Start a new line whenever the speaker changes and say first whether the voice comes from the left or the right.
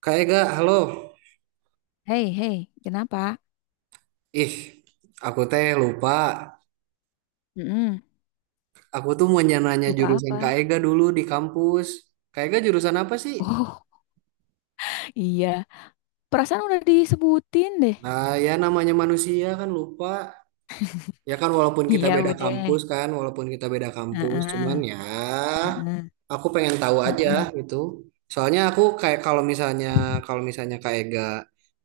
right: Kak Ega, halo.
left: Hei, hei, kenapa?
right: Ih, aku teh lupa.
left: Mm-mm.
right: Aku tuh mau nanya
left: Lupa
right: jurusan Kak
left: apa?
right: Ega dulu di kampus. Kak Ega jurusan apa sih?
left: Oh, iya. Perasaan udah disebutin deh.
right: Nah, ya namanya manusia kan lupa. Ya kan walaupun kita
left: Iya,
right: beda
left: udah.
right: kampus kan, walaupun kita beda
left: Heeh,
right: kampus, cuman
left: heeh,
right: ya
left: mm
right: aku pengen tahu aja gitu. Soalnya aku kayak kalau misalnya Kak Ega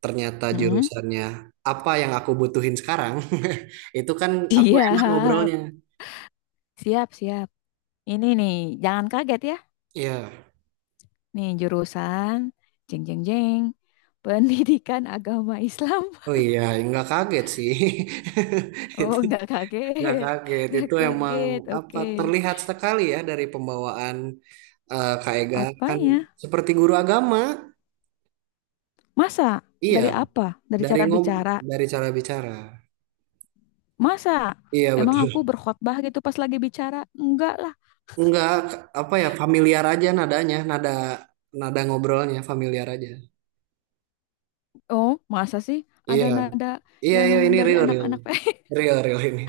right: ternyata
left: heeh.
right: jurusannya apa yang aku butuhin sekarang, itu kan aku enak
left: Siap,
right: ngobrolnya.
left: siap, siap. Ini nih, jangan kaget ya.
right: Iya.
left: Nih, jurusan jeng jeng jeng pendidikan agama Islam.
right: Oh iya, nggak kaget sih.
left: Oh,
right: Itu
left: nggak
right: nggak
left: kaget.
right: kaget.
left: Nggak
right: Itu emang
left: kaget. Oke.
right: apa terlihat sekali ya dari pembawaan Kak Ega kan
left: Apanya?
right: seperti guru agama.
left: Masa?
right: Iya,
left: Dari apa? Dari
right: dari
left: cara
right: ngob
left: bicara?
right: dari cara bicara.
left: Masa?
right: Iya
left: Emang aku
right: betul.
left: berkhotbah gitu pas lagi bicara? Enggak lah.
right: Nggak apa ya familiar aja nadanya, nada nada ngobrolnya familiar aja.
left: Oh, masa sih
right: Iya,
left: ada nada
right: iya,
left: yang
right: iya ini
left: dari
right: real real,
left: anak-anak
right: real real ini.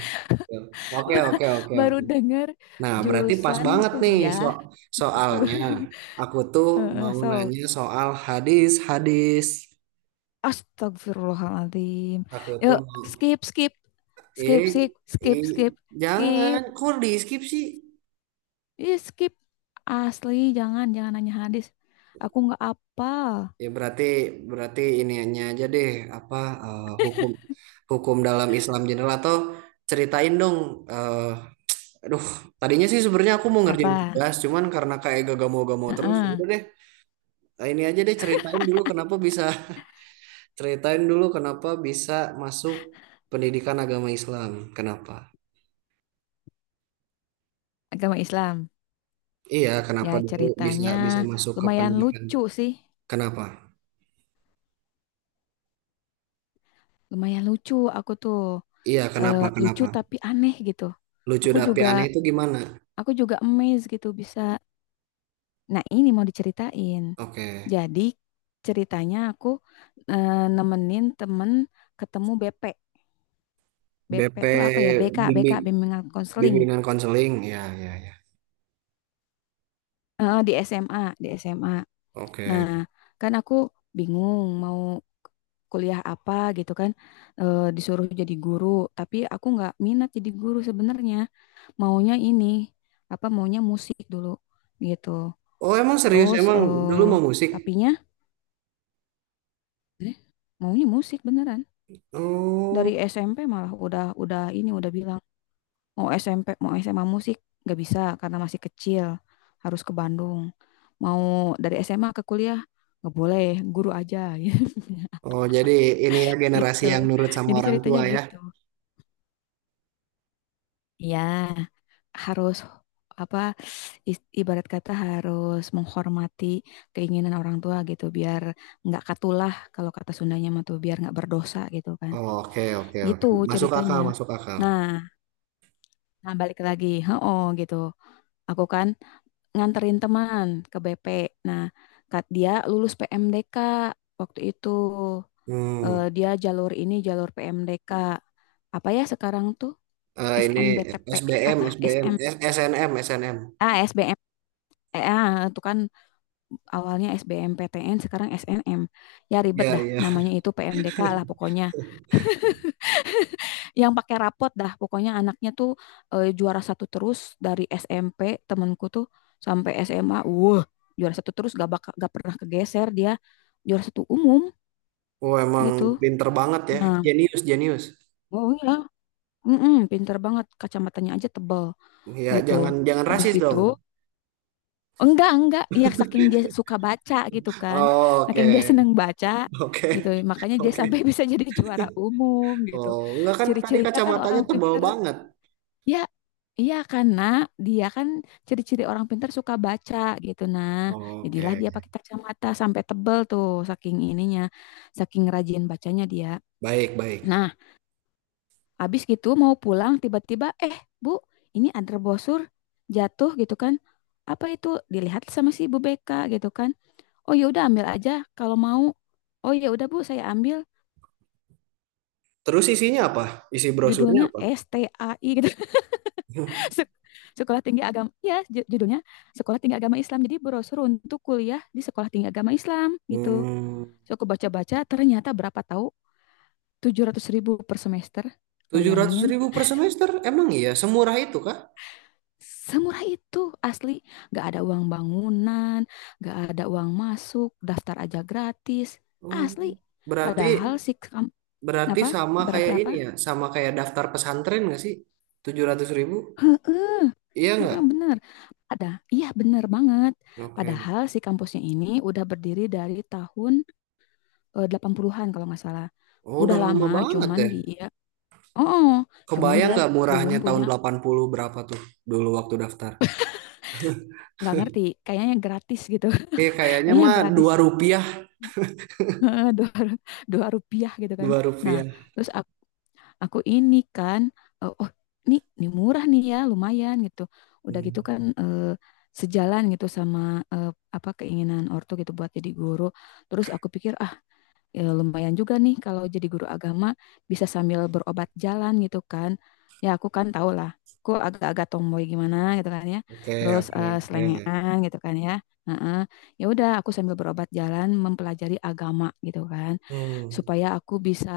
right: Real. Oke oke oke
left: baru
right: oke.
left: dengar
right: Nah, berarti pas
left: jurusan
right: banget nih
left: kuliah gitu.
right: soalnya aku tuh
left: Heeh,
right: mau
left: So,
right: nanya soal hadis-hadis.
left: astagfirullahaladzim.
right: Aku tuh
left: Yuk,
right: mau
left: skip, skip.
right: eh,
left: Skip, skip, skip,
right: eh
left: skip,
right: jangan
left: skip.
right: kok di skip sih.
left: Ih, skip. Asli, jangan, jangan nanya hadis. Aku nggak apa.
right: Ya berarti berarti iniannya aja deh apa hukum hukum dalam Islam general atau ceritain dong. eh Aduh, tadinya sih sebenarnya aku mau ngerjain
left: Apa?
right: tugas, cuman karena kayak gak mau terus, ya
left: Heeh,
right: udah deh. Nah, ini aja deh ceritain dulu kenapa bisa masuk pendidikan agama Islam. Kenapa?
left: agama Islam.
right: Iya,
left: Ya,
right: kenapa dulu bisa
left: ceritanya
right: bisa masuk ke
left: lumayan
right: pendidikan?
left: lucu sih.
right: Kenapa?
left: Lumayan lucu aku tuh.
right: Iya, kenapa?
left: Eh, lucu
right: Kenapa?
left: tapi aneh gitu.
right: Lucu
left: Aku
right: dapi
left: juga
right: aneh itu gimana?
left: aku juga amazed gitu bisa. Nah, ini mau diceritain.
right: Oke.
left: Jadi ceritanya aku nemenin temen ketemu BP. BP
right: BP
left: tuh apa ya? BK
right: bimbing
left: bimbingan konseling.
right: bimbingan konseling. Ya, ya, ya.
left: Di SMA, di SMA. Nah,
right: Oke.
left: kan aku bingung mau kuliah apa gitu kan, disuruh jadi guru, tapi aku nggak minat jadi guru sebenarnya. Maunya ini, apa maunya musik dulu gitu.
right: Oh, emang serius
left: Terus
right: emang dulu mau musik?
left: tapinya eh, maunya musik beneran dari
right: Oh.
left: SMP. Malah udah ini udah bilang mau SMP mau SMA musik nggak bisa karena masih kecil, harus ke Bandung. Mau dari SMA ke kuliah nggak boleh, guru aja.
right: Oh, jadi ini ya generasi
left: Gitu,
right: yang nurut sama
left: jadi
right: orang
left: ceritanya
right: tua ya.
left: gitu. Iya, harus apa, ibarat kata harus menghormati keinginan orang tua gitu biar nggak katulah, kalau kata Sundanya mah tuh biar nggak berdosa gitu kan,
right: Oh, oke, oke, oke.
left: gitu
right: Masuk
left: ceritanya.
right: akal, masuk akal.
left: Nah, nah balik lagi, oh gitu. Aku kan nganterin teman ke BP. Nah, dia lulus PMDK waktu itu.
right: Hmm.
left: Dia jalur ini, jalur PMDK apa ya sekarang tuh?
right: Ini
left: SNBTP
right: SBM,
left: apa
right: SBM,
left: SM,
right: SNM, SNM.
left: ah SBM, itu kan awalnya SBMPTN, sekarang SNM. Ya, ribet
right: Ya,
left: dah
right: ya.
left: namanya, itu PMDK lah pokoknya, yang pakai rapot dah pokoknya. Anaknya tuh, juara satu terus dari SMP temanku tuh sampai SMA. Wah, juara satu terus, gak bakal, gak pernah kegeser dia, juara satu umum
right: Oh, emang
left: gitu.
right: pinter banget ya.
left: Nah,
right: Jenius, jenius.
left: oh iya, pinter banget kacamatanya aja tebal
right: Ya,
left: gitu.
right: jangan jangan
left: Habis
right: rasis
left: gitu.
right: dong.
left: Enggak, enggak. Ya saking dia suka baca gitu kan.
right: Oh, oke.
left: Saking dia seneng baca gitu.
right: Oke.
left: Makanya dia sampai
right: Oke.
left: bisa jadi juara umum gitu.
right: Oh, enggak kan tadi
left: Ciri-cirinya kan
right: kacamatanya
left: orang
right: tebal
left: pinter.
right: banget.
left: Ya, iya karena dia kan ciri-ciri orang pinter suka baca gitu. Nah, jadilah dia
right: Oke.
left: pakai kacamata sampai tebel tuh saking ininya. Saking rajin bacanya dia.
right: Baik, baik.
left: Nah, habis gitu mau pulang tiba-tiba, Bu, ini ada brosur jatuh gitu kan. Apa itu? Dilihat sama si Bu Beka gitu kan. Oh, ya udah ambil aja kalau mau. Oh, ya udah Bu, saya ambil.
right: Terus isinya apa? Isi brosurnya
left: Judulnya
right: apa?
left: STAI gitu. Sek- Sekolah Tinggi Agama. Ya, judulnya Sekolah Tinggi Agama Islam. Jadi brosur untuk kuliah di Sekolah Tinggi Agama Islam gitu.
right: Hmm,
left: So aku baca-baca ternyata berapa tahu. 700.000 per semester.
right: tujuh ratus
left: Bayangin.
right: ribu per semester? Emang iya? Semurah itu kah?
left: Semurah itu asli, gak ada uang bangunan, gak ada uang masuk, daftar aja gratis,
right: Oh,
left: asli.
right: berarti
left: Padahal si
right: Berarti
left: apa
right: sama
left: berarti
right: kayak ini
left: apa?
right: ya, sama kayak daftar pesantren nggak sih? 700.000? Iya nggak?
left: Heeh, bener, ada. Iya, bener banget.
right: Oke.
left: Padahal si kampusnya ini udah berdiri dari tahun, 80-an kalau nggak salah.
right: Oh,
left: Udah
right: udah lama
left: lama,
right: banget
left: cuman
right: ya.
left: dia, oh, cuman
right: Kebayang
left: dia
right: nggak
left: belum
right: murahnya tahun
left: punya,
right: 80 berapa tuh dulu waktu daftar?
left: nggak ngerti. Kayaknya gratis gitu.
right: Kayaknya
left: Kayaknya
right: mah
left: gratis.
right: Rp2,
left: Heeh, dua rupiah gitu kan.
right: dua
left: Nah,
right: rupiah.
left: terus aku ini kan, oh, ini murah nih ya, lumayan gitu. Udah
right: Hmm.
left: gitu kan, sejalan gitu sama, eh, apa keinginan ortu gitu buat jadi guru. Terus aku pikir, ya lumayan juga nih kalau jadi guru agama bisa sambil berobat jalan gitu kan. Ya aku kan tau lah, aku agak-agak tomboy gimana gitu kan ya.
right: Oke,
left: Terus
right: oke, oke.
left: selengean gitu kan ya. Heeh. Ya udah aku sambil berobat jalan mempelajari agama gitu kan.
right: Hmm.
left: Supaya aku bisa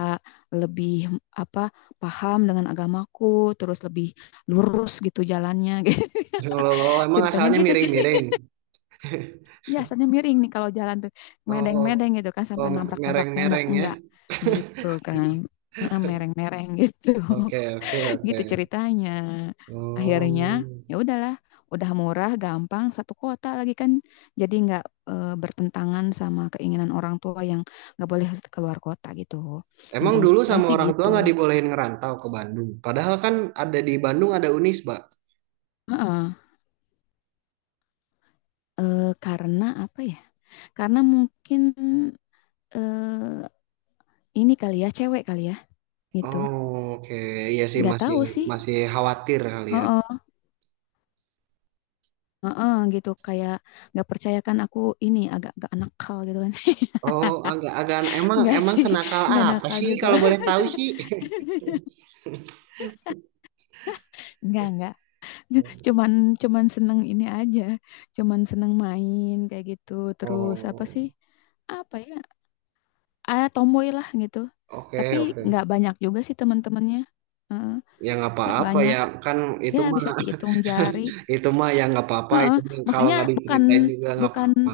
left: lebih apa paham dengan agamaku, terus lebih lurus gitu jalannya gitu. Ya.
right: Kalau kalau emang
left: Ceritanya
right: asalnya
left: gitu sih.
right: miring-miring.
left: Ya, biasanya miring nih kalau jalan tuh
right: Oh,
left: medeng-medeng gitu kan
right: oh
left: sampai nabrak-nabrak tembok,
right: mereng-mereng ya.
left: enggak gitu kan. Heeh, mereng-mereng gitu.
right: Oke, oke, oke.
left: Gitu ceritanya. Akhirnya
right: Oh.
left: ya udahlah, udah murah, gampang, satu kota lagi kan, jadi nggak bertentangan sama keinginan orang tua yang nggak boleh keluar kota gitu.
right: Emang dulu
left: Intinya
right: sama
left: sih
right: orang tua
left: gitu.
right: nggak dibolehin ngerantau ke Bandung. Padahal kan ada di Bandung ada Unisba.
left: Heeh. Karena apa ya, karena mungkin eh, ini kali ya, cewek kali ya gitu.
right: Oh, oke. Iya sih
left: Nggak
right: masih
left: tahu sih.
right: masih khawatir kali ya.
left: Heeh, heeh, gitu kayak nggak percaya kan aku ini agak-agak nakal gitu kan.
right: Oh, agak-agak emang
left: Nggak
right: emang
left: sih,
right: senakal
left: nggak
right: apa
left: nakal
right: sih
left: juga.
right: kalau boleh tahu sih?
left: Nggak, cuman cuman seneng ini aja, cuman seneng main kayak gitu. Terus apa sih,
right: Oh,
left: apa ya, ah tomboy lah gitu. Tapi
right: oke oke.
left: nggak banyak juga sih teman-temannya. Heeh,
right: Ya nggak
left: nggak
right: apa-apa
left: banyak,
right: ya kan
left: ya
right: itu mah
left: bisa dihitung jari.
right: itu mah ya nggak apa-apa.
left: Heeh,
right: Itu mah kalau
left: maksudnya
right: nggak
left: bukan,
right: diceritain juga nggak
left: bukan.
right: apa-apa.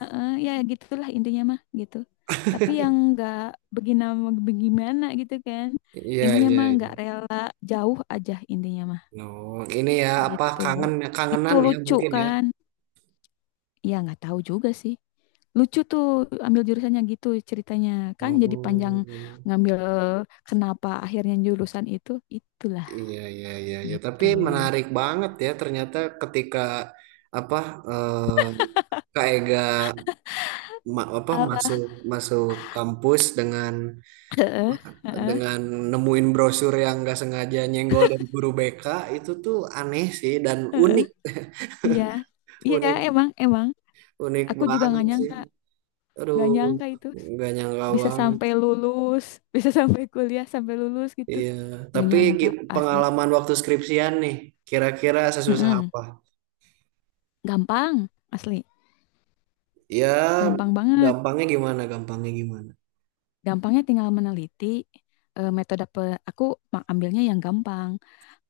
left: Heeh, ya gitulah intinya mah gitu. Tapi yang nggak begina bagaimana gitu kan.
right: Iya
left: Intinya
right: iya.
left: mah nggak
right: Iya.
left: rela jauh aja intinya mah
right: No, ini ya apa
left: gitu.
right: kangen
left: Itu
right: kangenan ya
left: lucu
right: mungkin ya.
left: kan? Ya nggak tahu juga sih. Lucu tuh ambil jurusannya gitu ceritanya, kan jadi panjang,
right: Oh.
left: ngambil kenapa akhirnya jurusan itu, itulah
right: Iya, iya, iya, iya. Tapi
left: gitu.
right: menarik banget ya ternyata ketika apa eh, Kak Ega apa
left: Apa?
right: masuk masuk kampus dengan
left: Heeh, heeh,
right: dengan nemuin brosur yang nggak sengaja nyenggol dan guru BK itu tuh aneh sih dan
left: heeh.
right: unik,
left: Iya, iya
right: unik,
left: emang emang.
right: unik
left: Aku juga
right: banget sih. Aduh,
left: nggak nyangka itu.
right: nggak nyangka
left: Bisa
right: banget.
left: sampai lulus, bisa sampai kuliah sampai lulus gitu.
right: Iya.
left: Gak
right: Tapi
left: nyangka asli.
right: pengalaman waktu skripsian nih, kira-kira sesusah
left: Mm-mm.
right: apa?
left: Gampang, asli.
right: Ya,
left: Gampang banget.
right: gampangnya gimana? Gampangnya gimana?
left: Gampangnya tinggal meneliti, metode aku ambilnya yang gampang.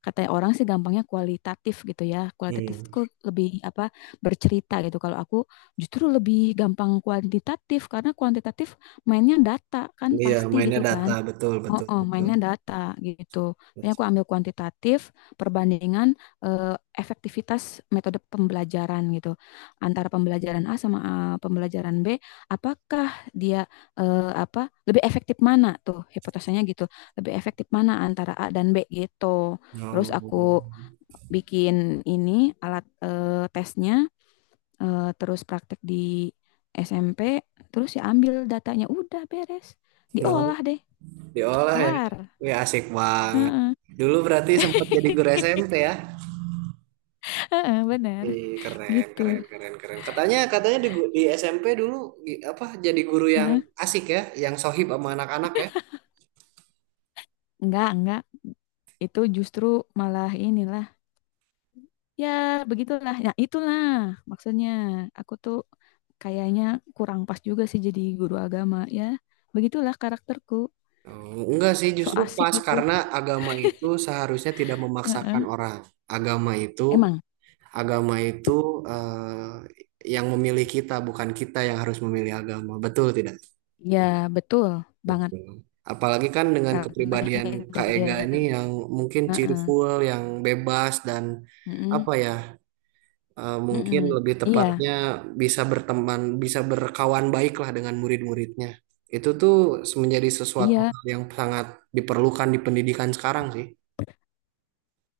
left: Katanya orang sih gampangnya kualitatif gitu ya. Kualitatif
right: Hmm.
left: itu lebih apa bercerita gitu. Kalau aku justru lebih gampang kuantitatif karena kuantitatif mainnya data kan
right: Iya,
left: pasti
right: mainnya
left: gitu
right: data
left: kan.
right: betul
left: Oh,
right: betul
left: oh,
right: betul.
left: mainnya data gitu. Makanya aku ambil kuantitatif perbandingan, eh, efektivitas metode pembelajaran gitu. Antara pembelajaran A sama, pembelajaran B, apakah dia apa lebih efektif mana tuh hipotesanya gitu. Lebih efektif mana antara A dan B gitu. Terus
right: No,
left: aku bikin ini alat, tesnya, terus praktek di SMP, terus ya ambil datanya udah beres.
right: no,
left: Diolah deh.
right: diolah ya.
left: Kelar.
right: Wih, asik banget.
left: Heeh.
right: Dulu berarti sempat jadi guru SMP ya?
left: Heeh, benar
right: Wih, keren,
left: gitu.
right: keren, keren, keren. Katanya, di SMP dulu apa jadi guru yang
left: Heeh.
right: asik ya, yang sohib sama anak-anak ya?
left: Enggak, enggak. Itu justru malah inilah. Ya, begitulah. Ya, itulah maksudnya. Aku tuh kayaknya kurang pas juga sih jadi guru agama ya. Begitulah karakterku.
right: Oh, enggak sih,
left: So
right: justru
left: asik
right: pas
left: gitu.
right: karena agama itu seharusnya tidak memaksakan
left: Heeh.
right: orang. Agama itu,
left: Emang,
right: agama itu yang memilih kita, bukan kita yang harus memilih agama. Betul tidak?
left: ya betul banget
right: Betul. Apalagi kan dengan
left: karena
right: kepribadian Kak Ega ini
left: hidayah.
right: yang mungkin
left: Heeh.
right: cheerful, yang bebas dan
left: Mm-mm.
right: apa ya, mungkin
left: Mm-mm.
right: lebih
left: Iya,
right: tepatnya bisa berteman, bisa berkawan baik lah dengan murid-muridnya. Itu tuh menjadi sesuatu
left: iya.
right: hal yang sangat diperlukan di pendidikan sekarang sih.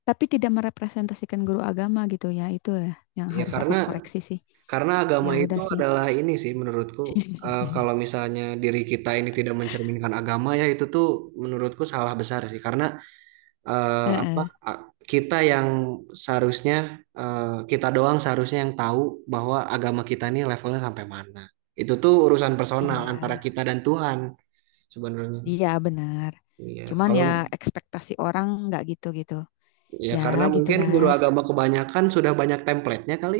left: Tapi tidak merepresentasikan guru agama gitu ya, itu ya yang
right: Ya
left: harus aku
right: karena
left: koreksi sih.
right: karena
left: Ya
right: agama itu
left: udah sih.
right: adalah ini sih menurutku kalau misalnya diri kita ini tidak mencerminkan agama ya itu tuh menurutku salah besar sih karena eh, apa
left: Heeh.
right: a- kita yang seharusnya kita doang seharusnya yang tahu bahwa agama kita ini levelnya sampai mana. Itu tuh urusan personal
left: Iya,
right: antara kita dan Tuhan sebenarnya.
left: iya benar,
right: Iya,
left: cuman ya ekspektasi orang nggak gitu gitu.
right: ya
left: Ya
right: karena mungkin guru
left: gitulah.
right: agama kebanyakan sudah banyak template-nya kali.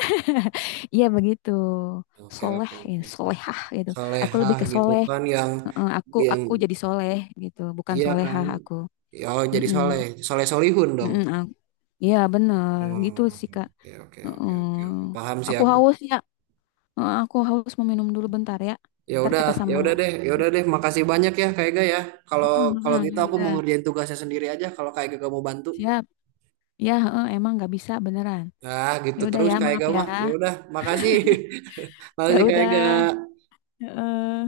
left: Iya begitu.
right: Oke,
left: Soleh
right: oke,
left: ya,
right: oke.
left: solehah gitu. Aku lebih
right: Solehah
left: ke
right: gitu
left: soleh.
right: kan yang
left: Heeh, aku
right: yang
left: aku jadi soleh gitu, bukan
right: iya kan.
left: solehah aku.
right: Ya, Oh, jadi soleh,
left: Mm-mm.
right: soleh solihun dong.
left: Mm-mm. Iya benar
right: Hmm,
left: gitu sih Kak.
right: oke, oke, oke,
left: Heeh.
right: oke, oke. Paham sih
left: Aku
right: aku.
left: haus ya. Eh, aku haus mau minum dulu bentar ya.
right: Ya
left: Ntar
right: udah,
left: kita
right: ya
left: sambung
right: udah deh,
left: lagi.
right: ya udah deh. Makasih banyak ya, Kak Ega ya. Kalau
left: Heeh,
right: kalau
left: heeh,
right: gitu
left: ya
right: aku mau
left: udah.
right: ngerjain tugasnya sendiri aja. Kalau Kak Ega gak mau bantu,
left: Siap. Ya, heeh, emang nggak bisa beneran.
right: ah
left: Ya
right: gitu
left: udah
right: terus
left: ya,
right: Kak
left: maaf
right: Ega
left: ya.
right: mah. Ya udah, makasih, makasih
left: Ya
right: Kak Ega.
left: udah. Heeh.